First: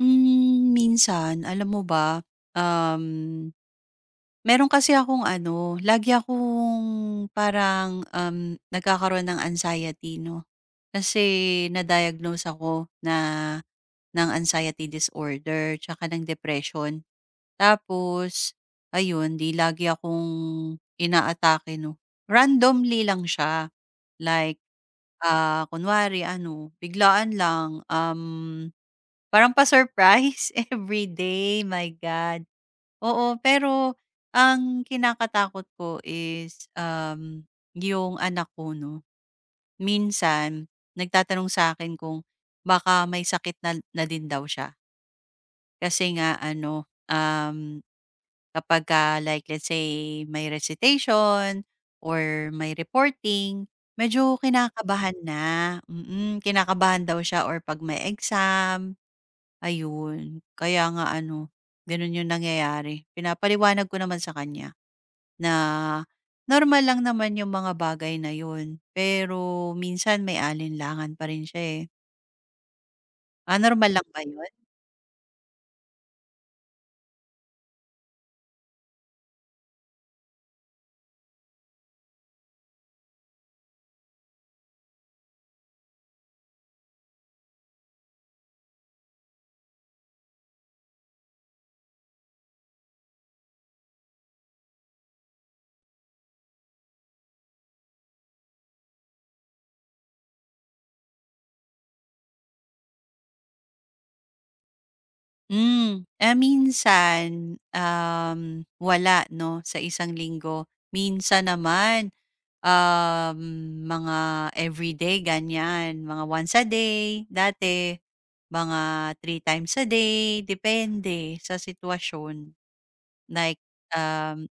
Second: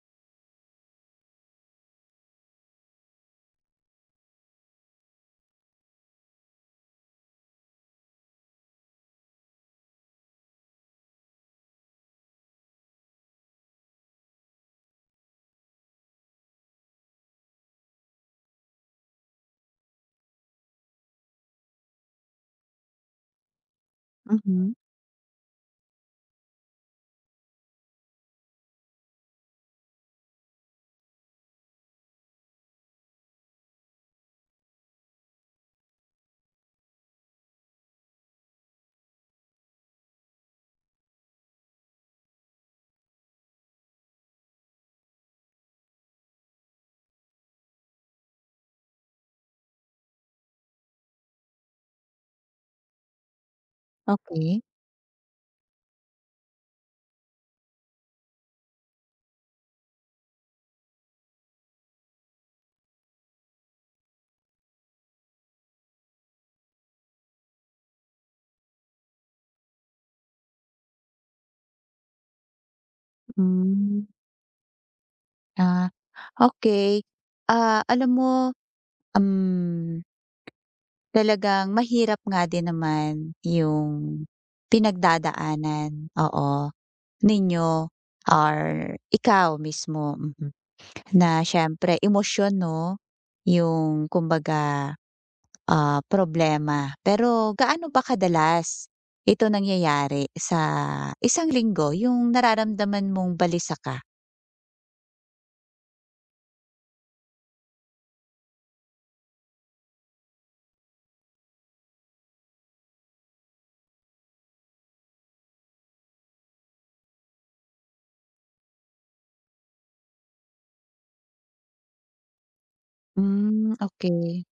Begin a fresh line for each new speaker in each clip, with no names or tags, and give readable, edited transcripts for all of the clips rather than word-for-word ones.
Minsan alam mo ba, um, meron kasi akong ano, lagi akong parang, nagkakaroon ng anxiety 'no. Kasi na-diagnose ako na ng anxiety disorder tsaka ng depression. Tapos ayun, 'di lagi akong inaatake 'no. Randomly lang siya, like,
Mhm,
kunwari ano, biglaan lang, parang pa-surprise every day, my God. Oo, pero ang kinakatakot ko is, yung anak ko 'no, minsan nagtatanong sa akin kung baka may sakit na na din daw siya. Kasi nga ano, um, kapagka like let's say may recitation or may reporting, medyo
okey.
kinakabahan na, kinakabahan daw siya or 'pag may exam. Ayun, kaya nga ano, gano'n 'yung nangyayari. Pinapaliwanag ko naman sa kanya na normal lang naman 'yung mga bagay na 'yun, pero minsan may alinlangan pa rin siya, eh. Ah, normal
Hmm,
lang ba 'yun?
ah, okey. Alam mo, um, talagang mahirap nga din naman yung pinagdadaanan, oo, ninyo or ikaw mismo, mm. Na siyempre emosyon 'no, yung kumbaga, problema. Pero gaano ba kadalas ito nangyayari sa isang linggo, yung nararamdaman mong balisa ka?
Hmm, minsan, wala 'no, sa isang linggo. Minsan naman, Um, mga everyday ganyan, mga once a day, dati mga 3 times a day, depende sa sitwasyon. Like,
Hmm, okey.
um,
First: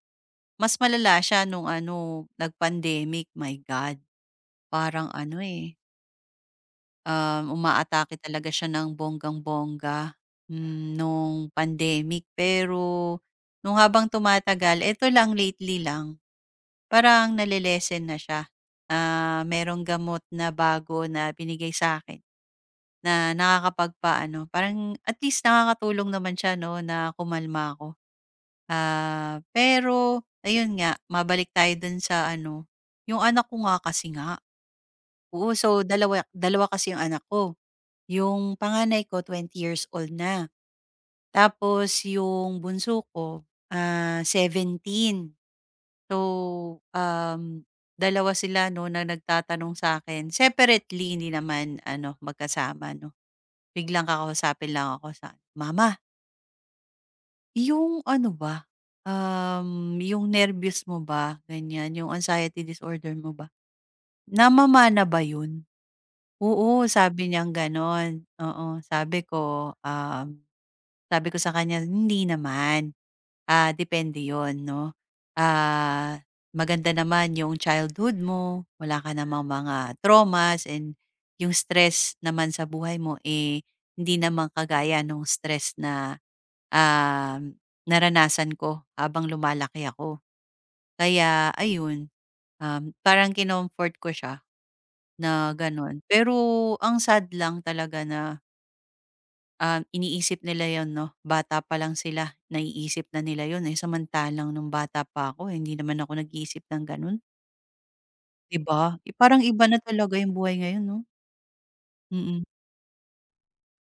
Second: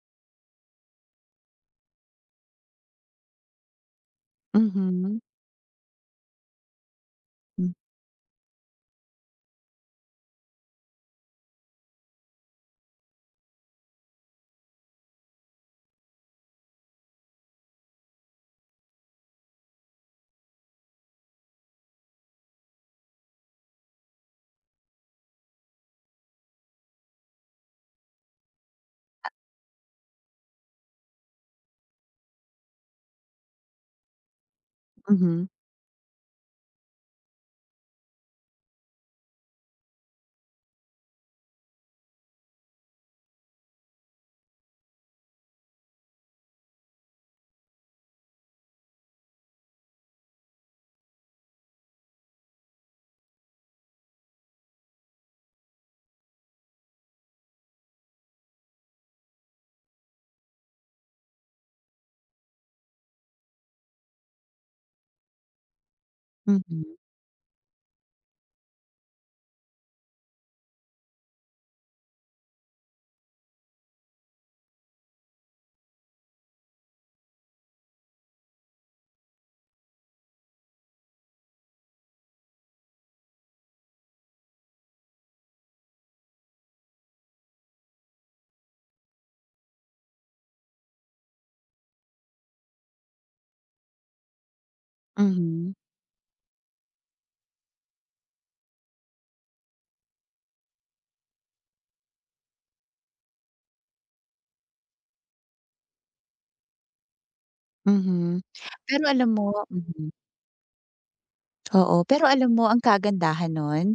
mas malala siya nung ano, nag-pandemic, my God. Parang
Mhm.
ano, eh,
Hmm,
umaatake talaga siya ng bonggang-bongga, nung pandemic. Pero nung habang tumatagal, eto lang lately lang parang na siya. Merong gamot na bago na binigay sa akin, na nakakapagpaano parang at least nakakatulong naman siya 'no, na kumalma ako. Pero ayun nga, mabalik tayo dun sa ano, yung anak ko nga kasi nga.
mhm,
Oo, so dalawa dalawa kasi yung anak ko. Yung panganay ko 20 years old na, tapos yung bunso ko, 17. So, dalawa sila 'no na nagtatanong sa akin separately, hindi naman ano magkasama 'no. Biglang kakausapin lang ako sa, "Mama, yung ano ba, yung nervous mo ba, ganyan, yung anxiety disorder mo ba." Namamana ba yun? Oo,
mhm,
sabi niyang gano'n, oo. Sabi ko sa kanya, "Hindi naman, depende yon, 'no. Ah, Maganda naman yung childhood mo, wala ka namang mga traumas, and yung stress naman sa buhay mo, eh, hindi naman kagaya nung stress na, um, naranasan ko habang lumalaki ako." Kaya ayun, parang kinomfort ko siya na
mhm,
gano'n. Pero ang sad lang talaga na, iniisip nila 'yon 'no, bata pa lang sila naiisip na nila 'yon, eh, samantalang nung bata pa ako eh, hindi naman ako nag-iisip ng gano'n,
mhm.
'di ba?
Pero
Eh,
alam
parang
mo
iba na
mhm,
talaga yung buhay ngayon 'no?
oo. Pero
Mm.
alam mo ang kagandahan nun,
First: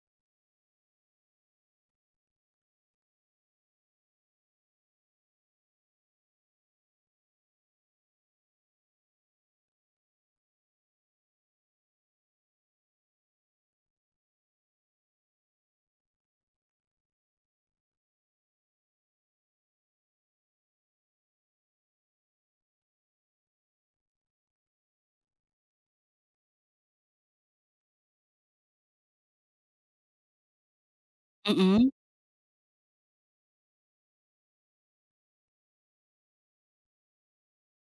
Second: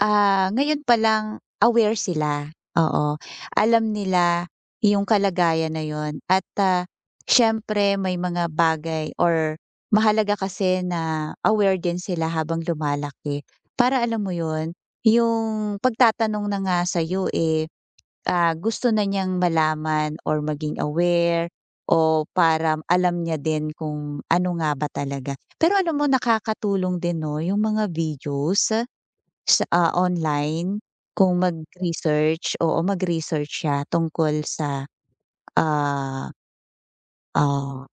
ngayon pa lang aware sila, oo. Alam nila yung kalagayan na yun at, siyempre may mga bagay or mahalaga kasi na aware din sila habang lumalaki. Para alam mo yun, yung pagtatanong na nga sa'yo, eh. Gusto na niyang malaman or maging aware o para alam niya din kung ano nga ba talaga. Pero alam mo nakakatulong din 'no yung mga videos sa, online kung
Mm,
mag-research, o mag-research siya tungkol sa, ah, ah,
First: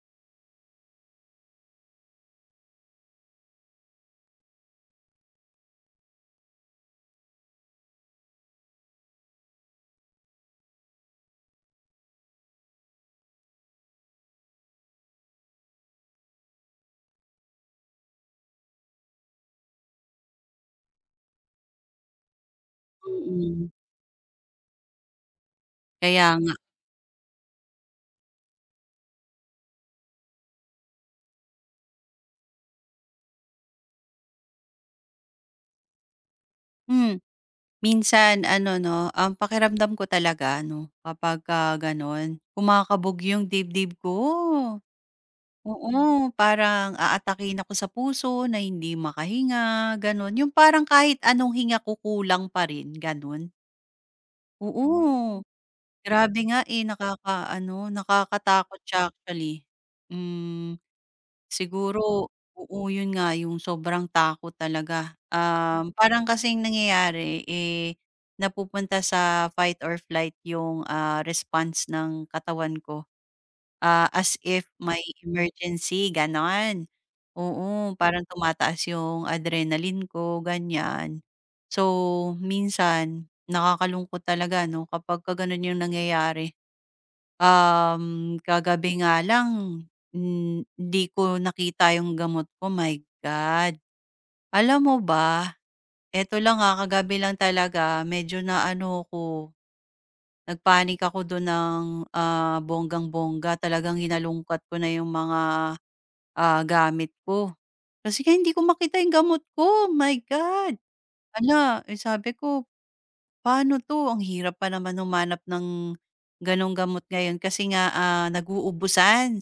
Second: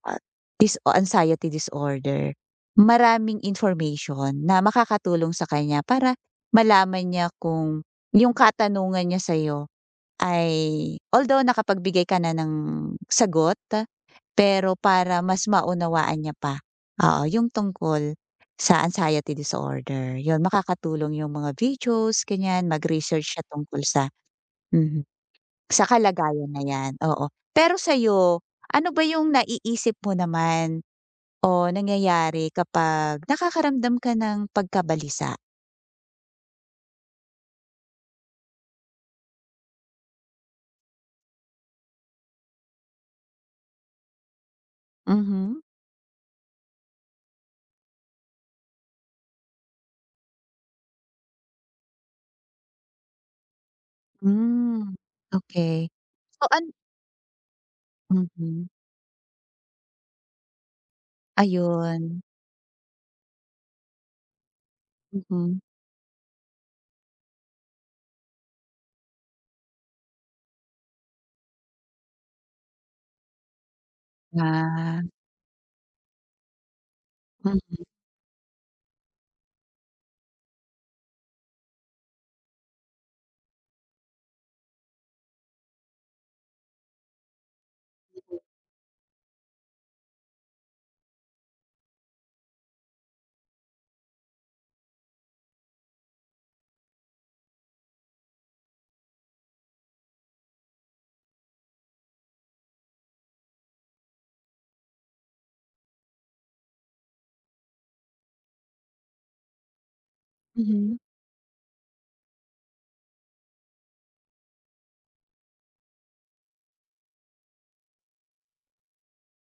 dis anxiety disorder. Maraming information na makakatulong sa kanya para malaman niya kung yung katanungan niya sa'yo ay although nakapagbigay ka na ng sagot, pero para mas maunawaan niya pa, oo, yung tungkol sa anxiety disorder, yun makakatulong yung mga videos ganyan, mag-research siya
mm.
tungkol sa mhm, sa
Kaya
kalagayan
nga.
na yan, oo. Pero sa'yo, ano ba yung naiisip mo naman o nangyayari kapag nakakaramdam ka ng pagkabalisa?
Hmm, Minsan ano 'no, ang pakiramdam ko talaga ano, kapagka gano'n, kumakabog yung dibdib ko.
Mhm,
Oo, parang aatakihin ako sa puso na hindi makahinga, gano'n. Yung parang kahit anong hinga ko kulang pa rin, gano'n. Oo,
hmm, okay.
grabe
So
nga,
an
eh, ano,
mhm,
nakakatakot siya actually. Hmm.
ayun.
Siguro, oo, yun nga yung sobrang takot talaga. Mm.
Mm,
Parang kasing nangyayari, eh, napupunta sa fight or flight yung, response ng katawan ko. As if
ah,
may emergency, gano'n.
hmm,
Oo, parang tumataas yung adrenaline ko, ganyan. So, minsan nakakalungkot talaga 'no kapagka gano'n yung nangyayari. Kagabi nga lang, hindi ko nakita yung gamot ko, my God. Alam mo ba, eto lang, kagabi lang talaga medyo na ano ko, panic ako dun ng, bonggang-bongga. Talagang hinalungkat ko na yung mga, gamit ko. Kasi nga hindi ko makita yung gamot ko, my God.
mhm.
Hala, eh, sabi ko, "Paano 'to?" Ang hirap pa naman humanap ng gano'ng gamot ngayon kasi nga,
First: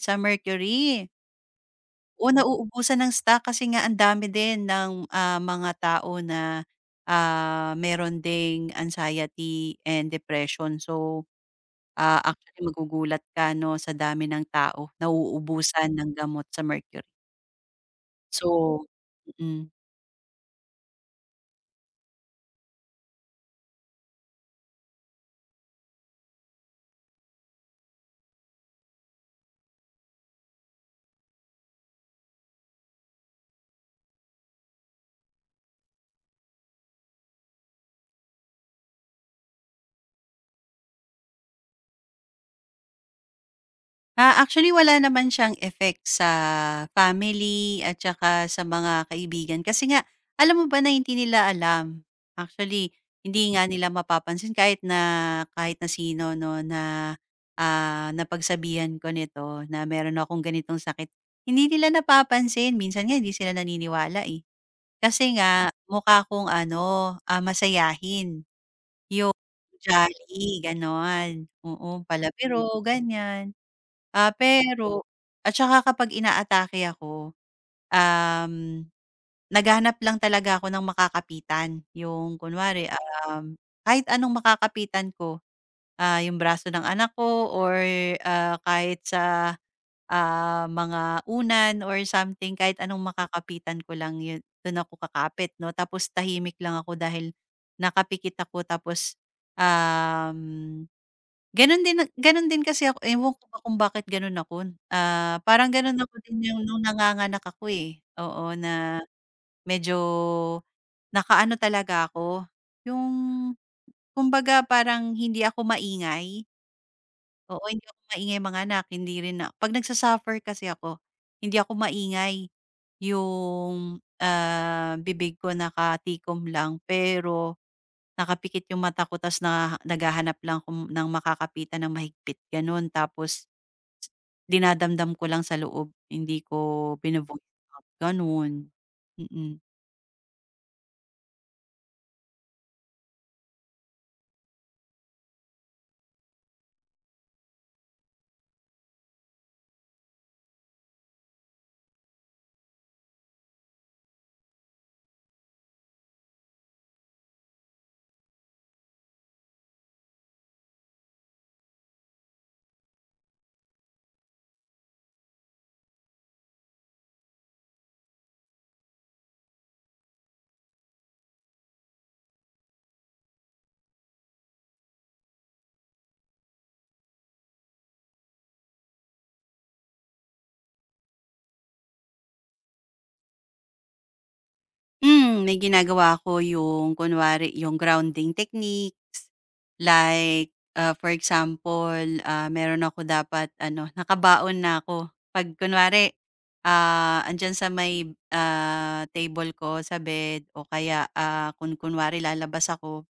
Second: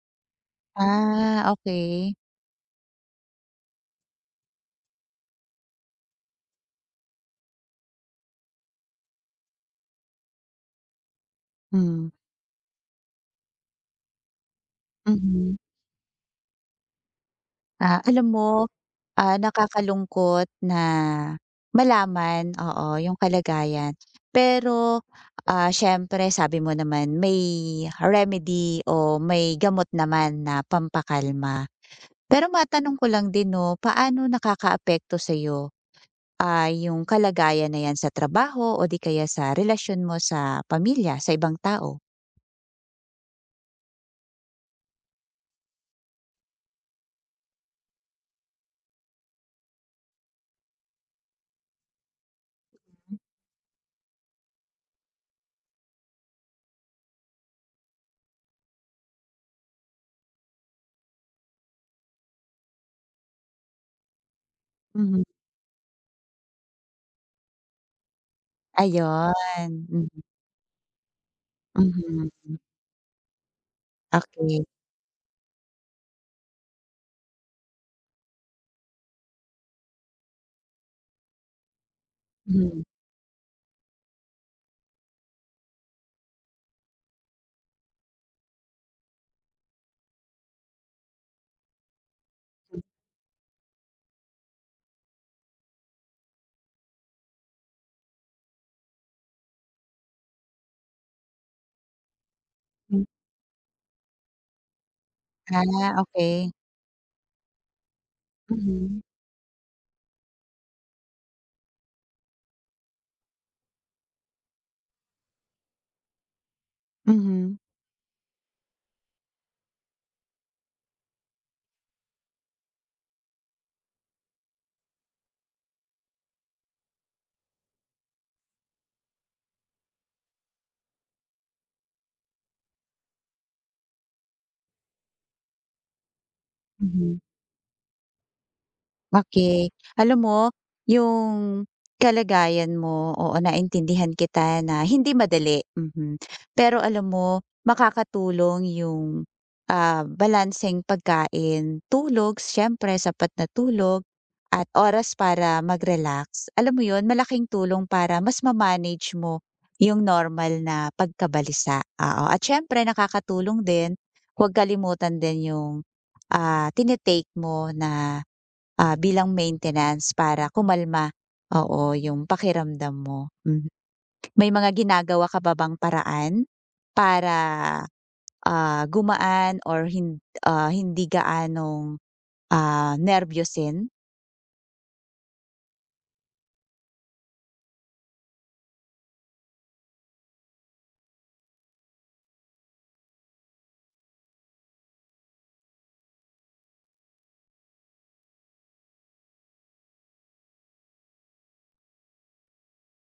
sa Mercury.
Ah, okey.
O nauubusan ng stock kasi nga ang dami din ng, mga tao na, meron ding anxiety and depression. So,
Hmm,
actually magugulat ka 'no, sa dami ng tao
mhm.
nauubusan ng gamot sa Mercury.
Ah, alam mo,
So
ah,
mm.
nakakalungkot na malaman, oo, yung kalagayan. Pero, siyempre sabi mo naman may remedy o may gamot naman na pampakalma. Pero matanong ko lang din 'no, paano nakakaapekto sa'yo, yung kalagayan na yan sa trabaho o di kaya sa relasyon mo sa pamilya, sa ibang tao?
Actually wala naman siyang effect sa family at saka sa mga kaibigan kasi nga alam mo ba na hindi nila alam. Actually, hindi nga nila mapapansin kahit na sino 'no na, napagsabihan ko nito na meron akong ganitong sakit. Hindi nila napapansin, minsan nga hindi sila naniniwala, eh.
Mhm.
Kasi nga mukha akong ano, masayahin. Yung
Ayun, mm,
jolly gano'n, oo,
mhm,
palabiro ganyan.
okey.
Pero at saka kapag inaatake ako, um, naghahanap lang talaga ako ng makakapitan. Yung
Mhm,
kunwari, um kahit anong makakapitan ko, yung braso ng anak ko or, kahit sa, mga unan or something, kahit anong makakapitan ko lang yun dun ako kakapit 'no. Tapos tahimik lang ako dahil nakapikit ako tapos, um, ganun din kasi ako
hmm,
ewan ko ba kung bakit ganun ako, parang ganun ako
okey.
din yung nung nanganganak ako, eh, oo, na
Mhm,
medyo nakaano talaga ako, yung kumbaga parang hindi ako maingay,
mhm,
oo, hindi ako maingay, mga anak hindi rin na 'pag nagsa-suffer kasi ako, hindi ako maingay. Yung, bibig ko nakatikom lang pero nakapikit yung mata ko ta's na naghahanap lang ako ng makakapitan ng mahigpit gano'n tapos dinadamdam ko lang sa loob, hindi ko
mhm.
bino out, gano'n. Mm.
Okay, alam mo, yung kalagayan mo, oo, naintindihan kita na hindi madali, mhm. Pero alam mo, makakatulong yung, balanseng pagkain, tulog, siyempre sapat na tulog at oras para mag-relax. Alam mo yun, malaking tulong para mas ma-manage mo yung normal na pagkabalisa, oo. At siyempre nakakatulong din, huwag kalimutan din yung, ah, tini mo na bilang maintenance para kumalma, oo, yung pakiramdam mo. Mhm. May mga ginagawa ka ba bang paraan para, ah, gumaan or hin ah, hindi gaanong, nerbyusin?
May ginagawa ako yung kunwari yung grounding techniques, like, for example, meron ako dapat ano, nakabaon na ako. 'Pag kunwari, andiyan sa may, table ko sa bed o kaya, kung kunwari lalabas ako,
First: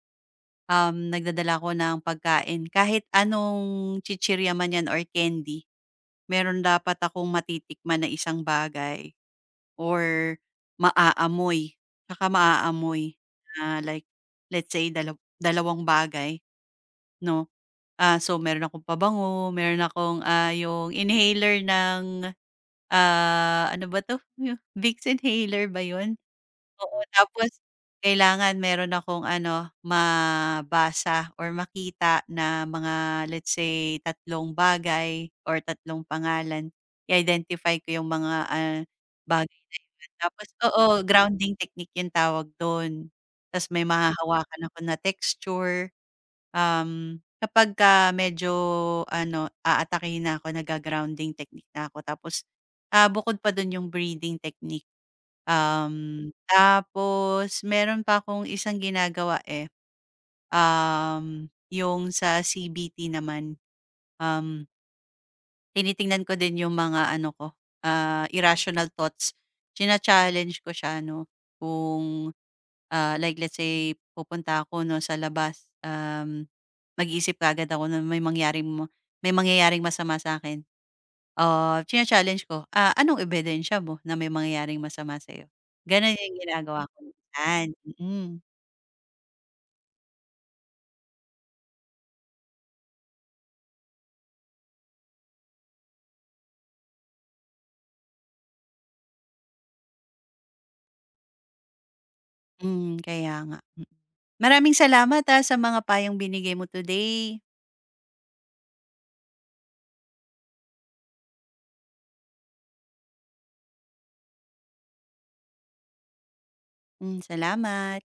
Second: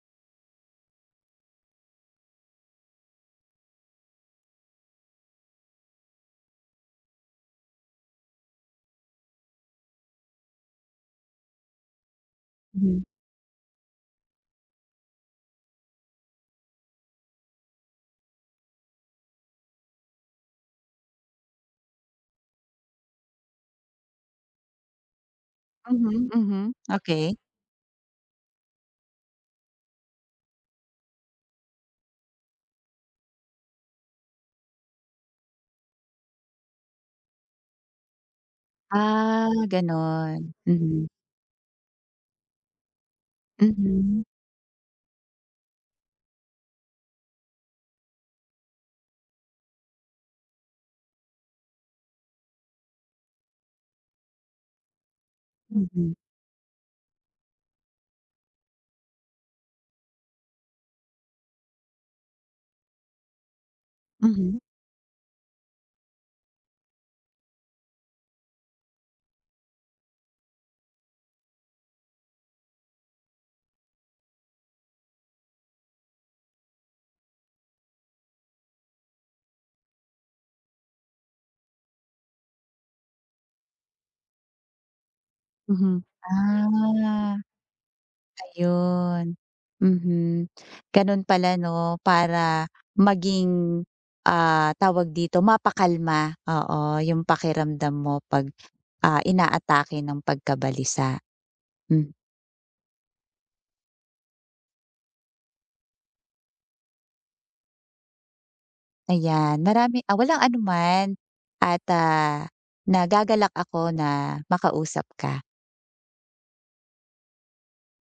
nagdadala ko ng pagkain kahit anong chichirya man 'yan or candy, meron dapat akong matitikman na isang bagay or maaamoy, tsaka
Mhm.
maaamoy na like let's say dalawang bagay 'no. So meron akong pabango, meron akong, yung inhaler ng, ano ba 'to, yung Vicks inhaler ba yun?
Mhm, mhm,
Oo,
okey.
tapos kailangan meron akong ano, mabasa or makita na mga let's say, tatlong bagay or tatlong pangalan. I-identify ko yung mga,
Ah,
bagay,
gano'n.
tapos oo,
Mhm,
grounding technique yung tawag dun. Tas may
mhm,
mahahawakan ako na texture, kapag ka medyo ano, aatake na ako, nagga-grounding technique na ako tapos, bukod pa dun yung breathing technique.
mhm,
Tapos meron pa akong isang ginagawa, eh, yung sa CBT naman,
mhm,
um, tinitingnan ko din yung mga ano ko, irrational thoughts. China-challenge ko siya 'no, kung like let's say pupunta ako 'no sa labas, mag-iisip kaagad ako na may mangyaring ma may mangyayaring masama sa'kin. China-challenge ko, "Ah, anong ebidensya mo na may mangyayaring masama sa'yo?"
mhm.
Gano'n yung ginagawa ko
Ah.
minsan, mm.
Yun, mhm. Ganun pala 'no, para maging, tawag dito, mapakalma, oo, yung pakiramdam mo 'pag, inaatake ng pagkabalisa. Hmm,
Kaya nga. Maraming salamat, sa mga payong binigay mo today.
ayan, marami walang anuman at, nagagalak ako na makausap ka.
Salamat.